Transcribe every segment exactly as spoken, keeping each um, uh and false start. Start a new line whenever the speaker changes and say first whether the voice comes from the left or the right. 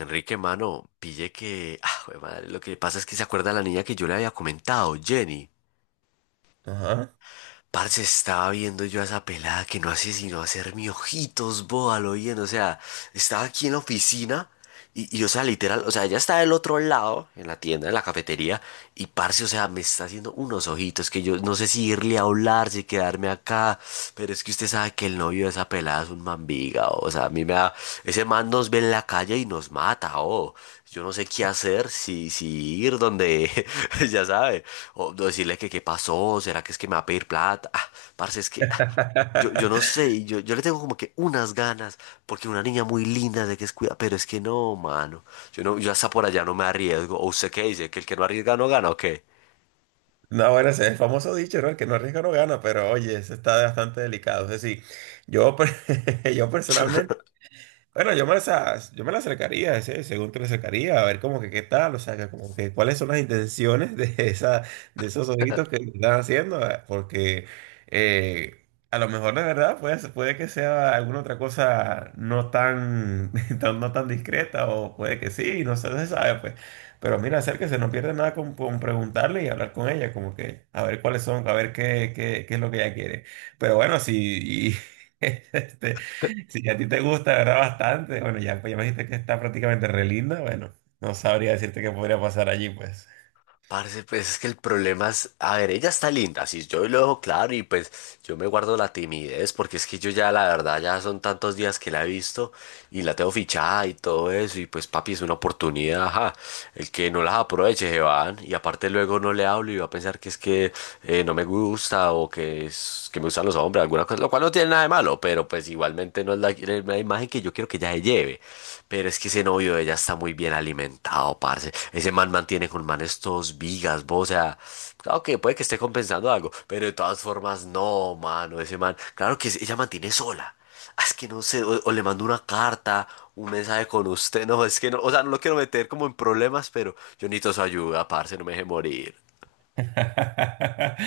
left: Enrique, mano, pille que, ah, jue madre, lo que pasa es que se acuerda la niña que yo le había comentado, Jenny.
right: Ajá.
left: Parce, estaba viendo yo a esa pelada que no hace sino hacerme ojitos, boba, lo bien. O sea, estaba aquí en la oficina y, y, o sea, literal, o sea, ella está del otro lado, en la tienda, en la cafetería, y parce, o sea, me está haciendo unos ojitos que yo no sé si irle a hablar, si quedarme acá, pero es que usted sabe que el novio de esa pelada es un mambiga, o sea, a mí me da, ese man nos ve en la calle y nos mata, oh. Yo no sé qué hacer, si, si ir donde, ya sabe. O decirle que qué pasó, será que es que me va a pedir plata. Ah, parce, es que ah, yo, yo no sé, y yo, yo le tengo como que unas ganas, porque una niña muy linda de que es cuida, pero es que no, mano. Yo no, yo hasta por allá no me arriesgo. ¿O usted qué dice? ¿Que el que no arriesga no gana o qué?
right: No, bueno, ese es el famoso dicho, ¿no? El que no arriesga no gana, pero oye, eso está bastante delicado. Es decir, yo, per- yo personalmente. Bueno, yo me las, as- yo me las acercaría, ese- según te la acercaría, a ver como que qué tal, o sea, que como que cuáles son las intenciones de esa, de esos ojitos que le están haciendo, eh, porque eh, a lo mejor de verdad puede, ser- puede que sea alguna otra cosa no tan, tan- no tan discreta, o puede que sí, no sé, se sabe, pues. Pero mira, acérquese, no pierde nada con, con preguntarle y hablar con ella, como que a ver cuáles son, a ver qué, qué, qué es lo que ella quiere. Pero bueno, si... Este, si a ti te gusta, ¿verdad? Bastante. Bueno, ya, pues ya me dijiste que está prácticamente re linda. Bueno, no sabría decirte qué podría pasar allí, pues.
left: Parce, pues es que el problema es, a ver, ella está linda, si yo lo dejo claro y pues yo me guardo la timidez porque es que yo ya la verdad ya son tantos días que la he visto y la tengo fichada y todo eso, y pues papi, es una oportunidad, ajá. El que no las aproveche se van, y aparte luego no le hablo y va a pensar que es que eh, no me gusta o que es que me gustan los hombres, alguna cosa, lo cual no tiene nada de malo, pero pues igualmente no es la, la imagen que yo quiero que ella se lleve. Pero es que ese novio de ella está muy bien alimentado, parce. Ese man mantiene con manes todos vigas, vos, o sea, claro que puede que esté compensando algo, pero de todas formas, no, mano, ese man, claro que es- ella mantiene sola. Ah, es que no sé, o, o le mando una carta, un mensaje con usted, no, es que no, o sea, no lo quiero meter como en problemas, pero yo necesito su ayuda, parce, no me deje morir.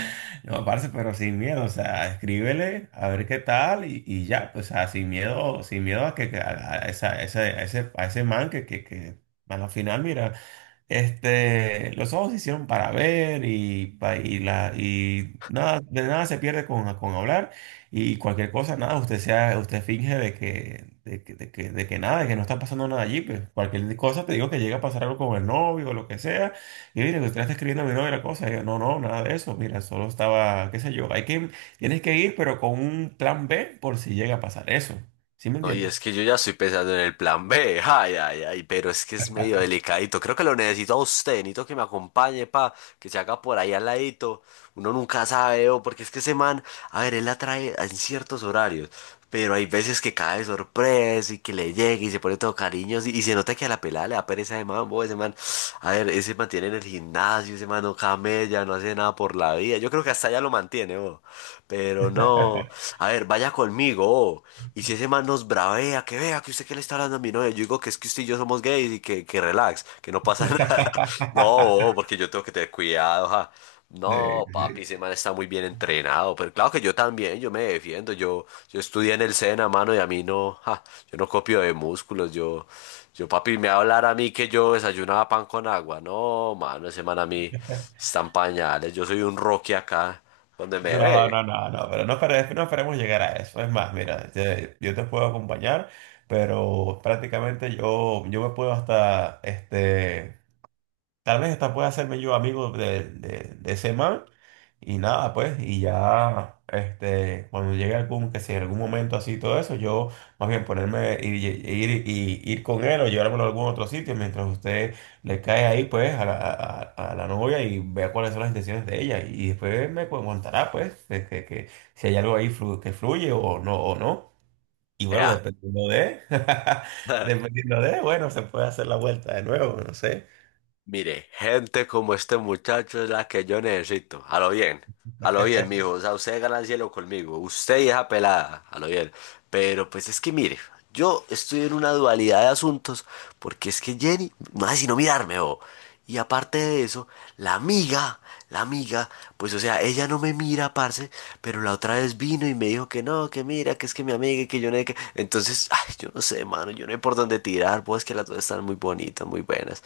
right: No, parce, pero sin miedo, o sea, escríbele a ver qué tal y, y ya, pues, o sea, sin miedo, sin miedo a que que a, a esa- ese a ese, a ese man que, que, que a la final, mira. Este, los ojos se hicieron para ver y, pa- y, la, y nada, de nada se pierde con, con hablar y cualquier cosa, nada, usted sea, usted finge de que, de que, de que, de que nada, de que no está pasando nada allí, pues cualquier cosa te digo que llega a pasar algo con el novio o lo que sea, y mire, que usted le está escribiendo a mi novio la cosa, y yo, no, no, nada de eso, mira, solo estaba, qué sé yo, hay que, tienes que ir, pero con un plan B por si llega a pasar eso, ¿sí me
left: No, y
right: entiendes?
left: es que yo ya estoy pensando en el plan B, ay, ay, ay, pero es que es medio delicadito, creo que lo necesito a usted, necesito que me acompañe, pa, que se haga por ahí al ladito uno nunca sabe, o porque es que ese man, a ver, él la trae en ciertos horarios, pero hay veces que cae de sorpresa y que le llega y se pone todo cariñoso y, y se nota que a la pelada le da pereza de mambo, ese man, a ver, ese mantiene en el gimnasio, ese man no camella, no hace nada por la vida, yo creo que hasta ya lo mantiene, bo, pero no, a ver, vaya conmigo, bo, y si ese man nos bravea, que vea que usted que le está hablando a mi novia, yo digo que es que usted y yo somos gays y que, que relax, que no pasa nada, no, bo, porque yo tengo que tener cuidado, ja.
right: Sí,
left: No, papi,
right: sí.
left: ese man está muy bien entrenado, pero claro que yo también, yo me defiendo, yo, yo estudié en el SENA, mano, y a mí no, ja, yo no copio de músculos, yo, yo, papi, me va a hablar a mí que yo desayunaba pan con agua, no, mano, ese man a mí están pañales, yo soy un Rocky acá, donde me
right: No,
left: ve,
right: no, no, no, pero no, espere- no esperemos llegar a eso. Es más, mira, te- yo te puedo acompañar, pero prácticamente yo, yo me puedo hasta este, tal vez esta pueda hacerme yo amigo de, de, de ese man y nada, pues, y ya, este, cuando llegue algún, que si en algún momento así todo eso, yo más bien ponerme, ir, y- ir, y- ir con él o llevármelo a algún otro sitio mientras usted le cae ahí, pues, a la, a, a la novia y vea cuáles son las intenciones de ella y después me cu- contará, pues, que, que, que si hay algo ahí flu- que fluye o no, o no. Y bueno,
left: ea.
right: dependiendo de, dependiendo de, bueno, se puede hacer la vuelta de nuevo, no sé.
left: Mire, gente como este muchacho es la que yo necesito. A lo bien, a lo bien, mijo. O sea, usted gana el cielo conmigo. Usted y esa pelada, a lo bien. Pero pues es que mire, yo estoy en una dualidad de asuntos porque es que Jenny no hace sino mirarme, bo. Y aparte de eso, la amiga, la amiga, pues o sea, ella no me mira, parce, pero la otra vez vino y me dijo que no, que mira, que es que mi amiga, y que yo no sé qué. Entonces, ay, yo no sé, mano, yo no sé por dónde tirar, pues que las dos están muy bonitas, muy buenas.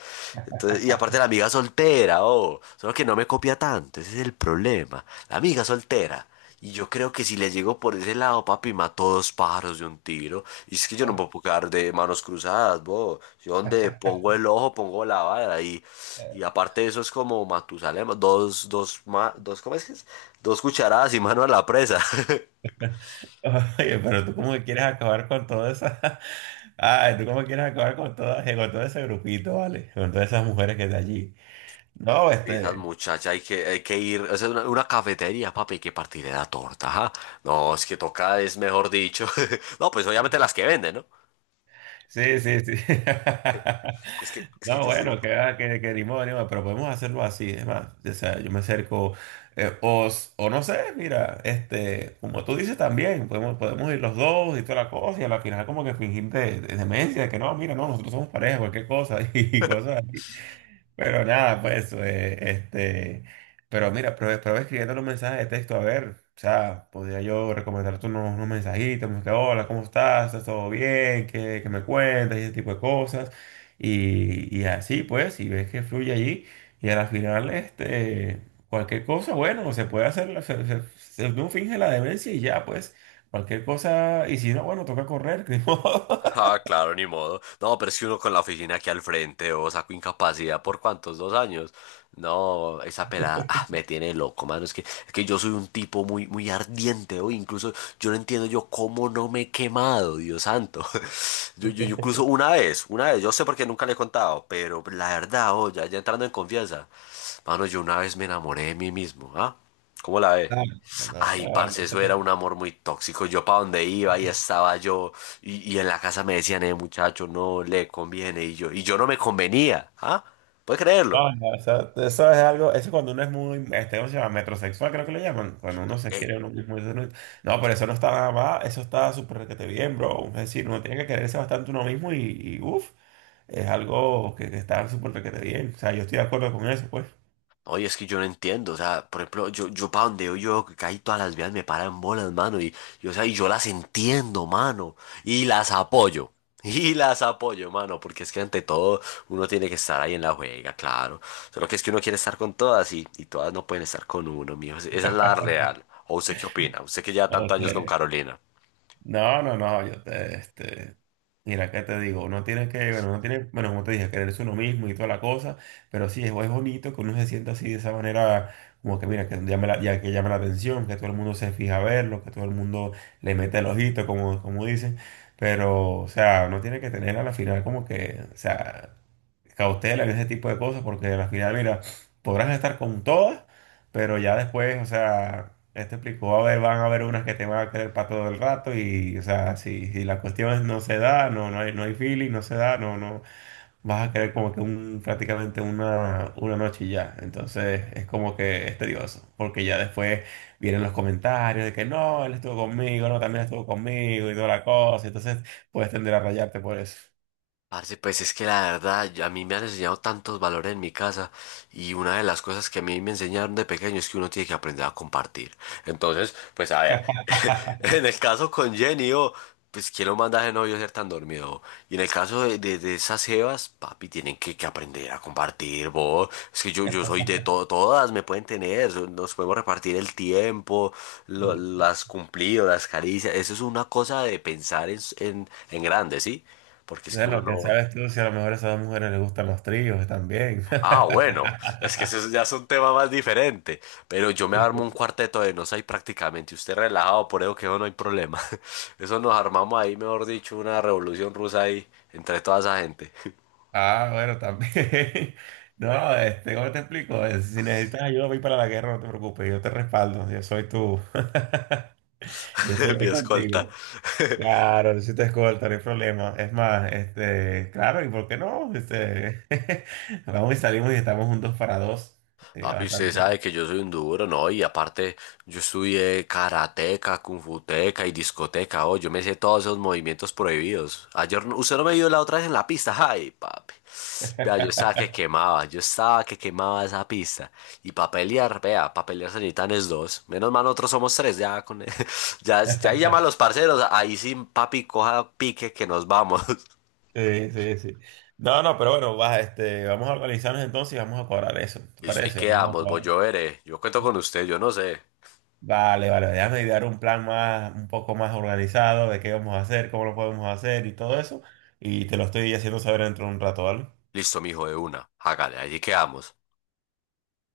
left: Entonces, y aparte la amiga soltera, oh, solo que no me copia tanto, ese es el problema. La amiga soltera. Y yo creo que si le llego por ese lado, papi, mató dos pájaros de un tiro. Y es que yo no me puedo quedar de manos cruzadas, bo. Yo donde pongo el ojo, pongo la vara. Y, y aparte eso es como Matusalem, dos, dos, ma- dos, ¿cómo es que es? Dos cucharadas y mano a la presa.
right: Oye, pero tú como que quieres acabar con toda esa... Ay, tú como que quieres acabar con toda, eh, con todo ese grupito, ¿vale? Con todas esas mujeres que de allí. No,
left: Y esas
right: este...
left: muchachas, hay que, hay que ir, o sea, una, una cafetería, papi, hay que partir de la torta, ajá. No, es que toca, es mejor dicho. No, pues obviamente las que venden, ¿no?
right: Sí, sí, sí.
left: Es que, es que
right: No,
left: yo soy.
right: bueno, que, va, que, que ni modo, ni modo, pero podemos hacerlo así, es más. O sea, yo me acerco, eh, o, s- o no sé, mira, este, como tú dices también, podemos, podemos ir los dos y toda la cosa, y a la final como que fingir de, de demencia, que no, mira, no, nosotros somos pareja, cualquier cosa, y cosas. Pero nada, pues, eh, este, pero mira, prueba, prueba escribiendo los mensajes de texto, a ver, o sea, podría yo recomendarte unos, unos mensajitos, como que, hola, ¿cómo estás? ¿Estás todo bien? ¿Qué, qué me cuentas? Y ese tipo de cosas, y, y así, pues, si ves que fluye allí, y a la final, este, cualquier cosa, bueno, se puede hacer, la- se, se- se- uno finge la demencia y ya, pues, cualquier cosa, y si no, bueno, toca correr, que ni modo.
left: Ah, claro, ni modo. No, pero es que uno con la oficina aquí al frente, o saco incapacidad por cuántos, dos años. No, esa pelada ah, me tiene loco, mano. Es que, es que yo soy un tipo muy, muy ardiente, o incluso yo no entiendo yo cómo no me he quemado, Dios santo. Yo, yo, yo incluso una vez, una vez, yo sé por qué nunca le he contado, pero la verdad, oh, ya, ya entrando en confianza, mano, yo una vez me enamoré de mí mismo, ¿ah? ¿Cómo la ve?
right: Ah, no.
left: Ay,
right: Ah,
left: parce, eso era
right: no.
left: un amor muy tóxico. Yo para donde iba y estaba yo, y, y en la casa me decían, eh, muchacho, no le conviene, y yo, y yo no me convenía, ¿ah? ¿Puedes creerlo?
right: No, no, eso, eso es algo, eso cuando uno es muy, este, ¿cómo se llama? Metrosexual, creo que le llaman, cuando uno se
left: Eh,
right: quiere uno mismo, eso no, no, pero eso no está nada más, eso está súper requete bien, bro, es decir, uno tiene que quererse bastante uno mismo y, y uff, es algo que, que está súper requete bien, o sea, yo estoy de acuerdo con eso, pues.
left: Oye, es que yo no entiendo, o sea, por ejemplo, yo, yo para donde yo, yo veo que casi todas las vías me paran bolas, mano, y, y, o sea, y yo las entiendo, mano, y las apoyo, y las apoyo, mano, porque es que ante todo uno tiene que estar ahí en la juega, claro, solo que es que uno quiere estar con todas y, y todas no pueden estar con uno, mijo, esa es la real, o usted qué opina, usted que lleva tantos
right: Ok.
left: años con Carolina.
right: No, no, no, yo te, este, mira, ¿qué te digo? Uno tiene que, bueno, uno tiene, bueno, como te dije, quererse uno mismo y toda la cosa, pero sí, es, es bonito que uno se sienta así de esa manera, como que mira, que llame la, ya que llama la atención, que todo el mundo se fija a verlo, que todo el mundo le mete el ojito, como, como dicen, pero, o sea, uno tiene que tener a la final como que, o sea, cautela en ese tipo de cosas, porque a la final, mira, podrás estar con todas. Pero ya después, o sea, él te explicó, a ver, van a haber unas que te van a querer para todo el rato y, o sea, si, si la cuestión no se da, no, no hay, no hay feeling, no se da, no, no, vas a querer como que un, prácticamente una, una noche y ya. Entonces es como que es tedioso, porque ya después vienen los comentarios de que no, él estuvo conmigo, no, también estuvo conmigo y toda la cosa. Entonces puedes tender a rayarte por eso.
left: Parce, pues es que la verdad, yo- a mí me han enseñado tantos valores en mi casa y una de las cosas que a mí me enseñaron de pequeño es que uno tiene que aprender a compartir. Entonces, pues a ver, en el caso con Jenny, oh, pues ¿quién lo manda a ese novio a ser tan dormido? ¿Oh? Y en el caso de, de- de esas jevas, papi, tienen que, que aprender a compartir, vos. Es que yo, yo soy de todo, todas me pueden tener, so- nos podemos repartir el tiempo, lo-
right: Sí.
left: las cumplidos, las caricias. Eso es una cosa de pensar en, en, en grande, ¿sí? Porque es que
right: De
left: uno
right: lo que
left: no...
right: sabes tú, si a lo mejor a esas dos mujeres les gustan los tríos también.
left: Ah, bueno, es que eso ya es un tema más diferente. Pero yo me armo un cuarteto de nos ahí prácticamente. Usted relajado, por eso que eso no hay problema. Eso nos armamos ahí, mejor dicho, una revolución rusa ahí entre toda esa gente.
right: Ah, bueno, también. No, este, ¿cómo te explico? Eh, Si necesitas ayuda voy para la guerra, no te preocupes, yo te respaldo, yo soy tú, yo estoy
left: Mi
right: ahí
left: escolta.
right: contigo. Claro, si te escolta, no hay problema. Es más, este, claro, ¿y por qué no? Este, vamos y salimos y estamos juntos para dos. Sí,
left: Papi, usted sabe
right: bastante.
left: que yo soy un duro, ¿no? Y aparte, yo estudié karateca, kungfuteca y discoteca, oh, yo me sé todos esos movimientos prohibidos. Ayer, no- usted no me vio la otra vez en la pista, ay, papi. Vea, yo estaba que quemaba, yo estaba que quemaba esa pista. Y para pelear, vea, para pelear se necesitan es dos. Menos mal nosotros somos tres, ya con... Ya, ya ahí llama a los parceros, ahí sí, papi, coja pique que nos vamos.
right: Sí, sí, sí. No, no, pero bueno, va, este, vamos a organizarnos entonces y vamos a cobrar eso. ¿Te
left: Listo, ahí
right: parece? Vamos a
left: quedamos, voy
right: cobrar.
left: yo veré. Yo cuento con usted, yo no sé.
right: Vale, vale, déjame idear un plan más, un poco más organizado de qué vamos a hacer, cómo lo podemos hacer y todo eso. Y te lo estoy haciendo saber dentro de un rato, ¿vale?
left: Listo, mijo, de una. Hágale, allí quedamos.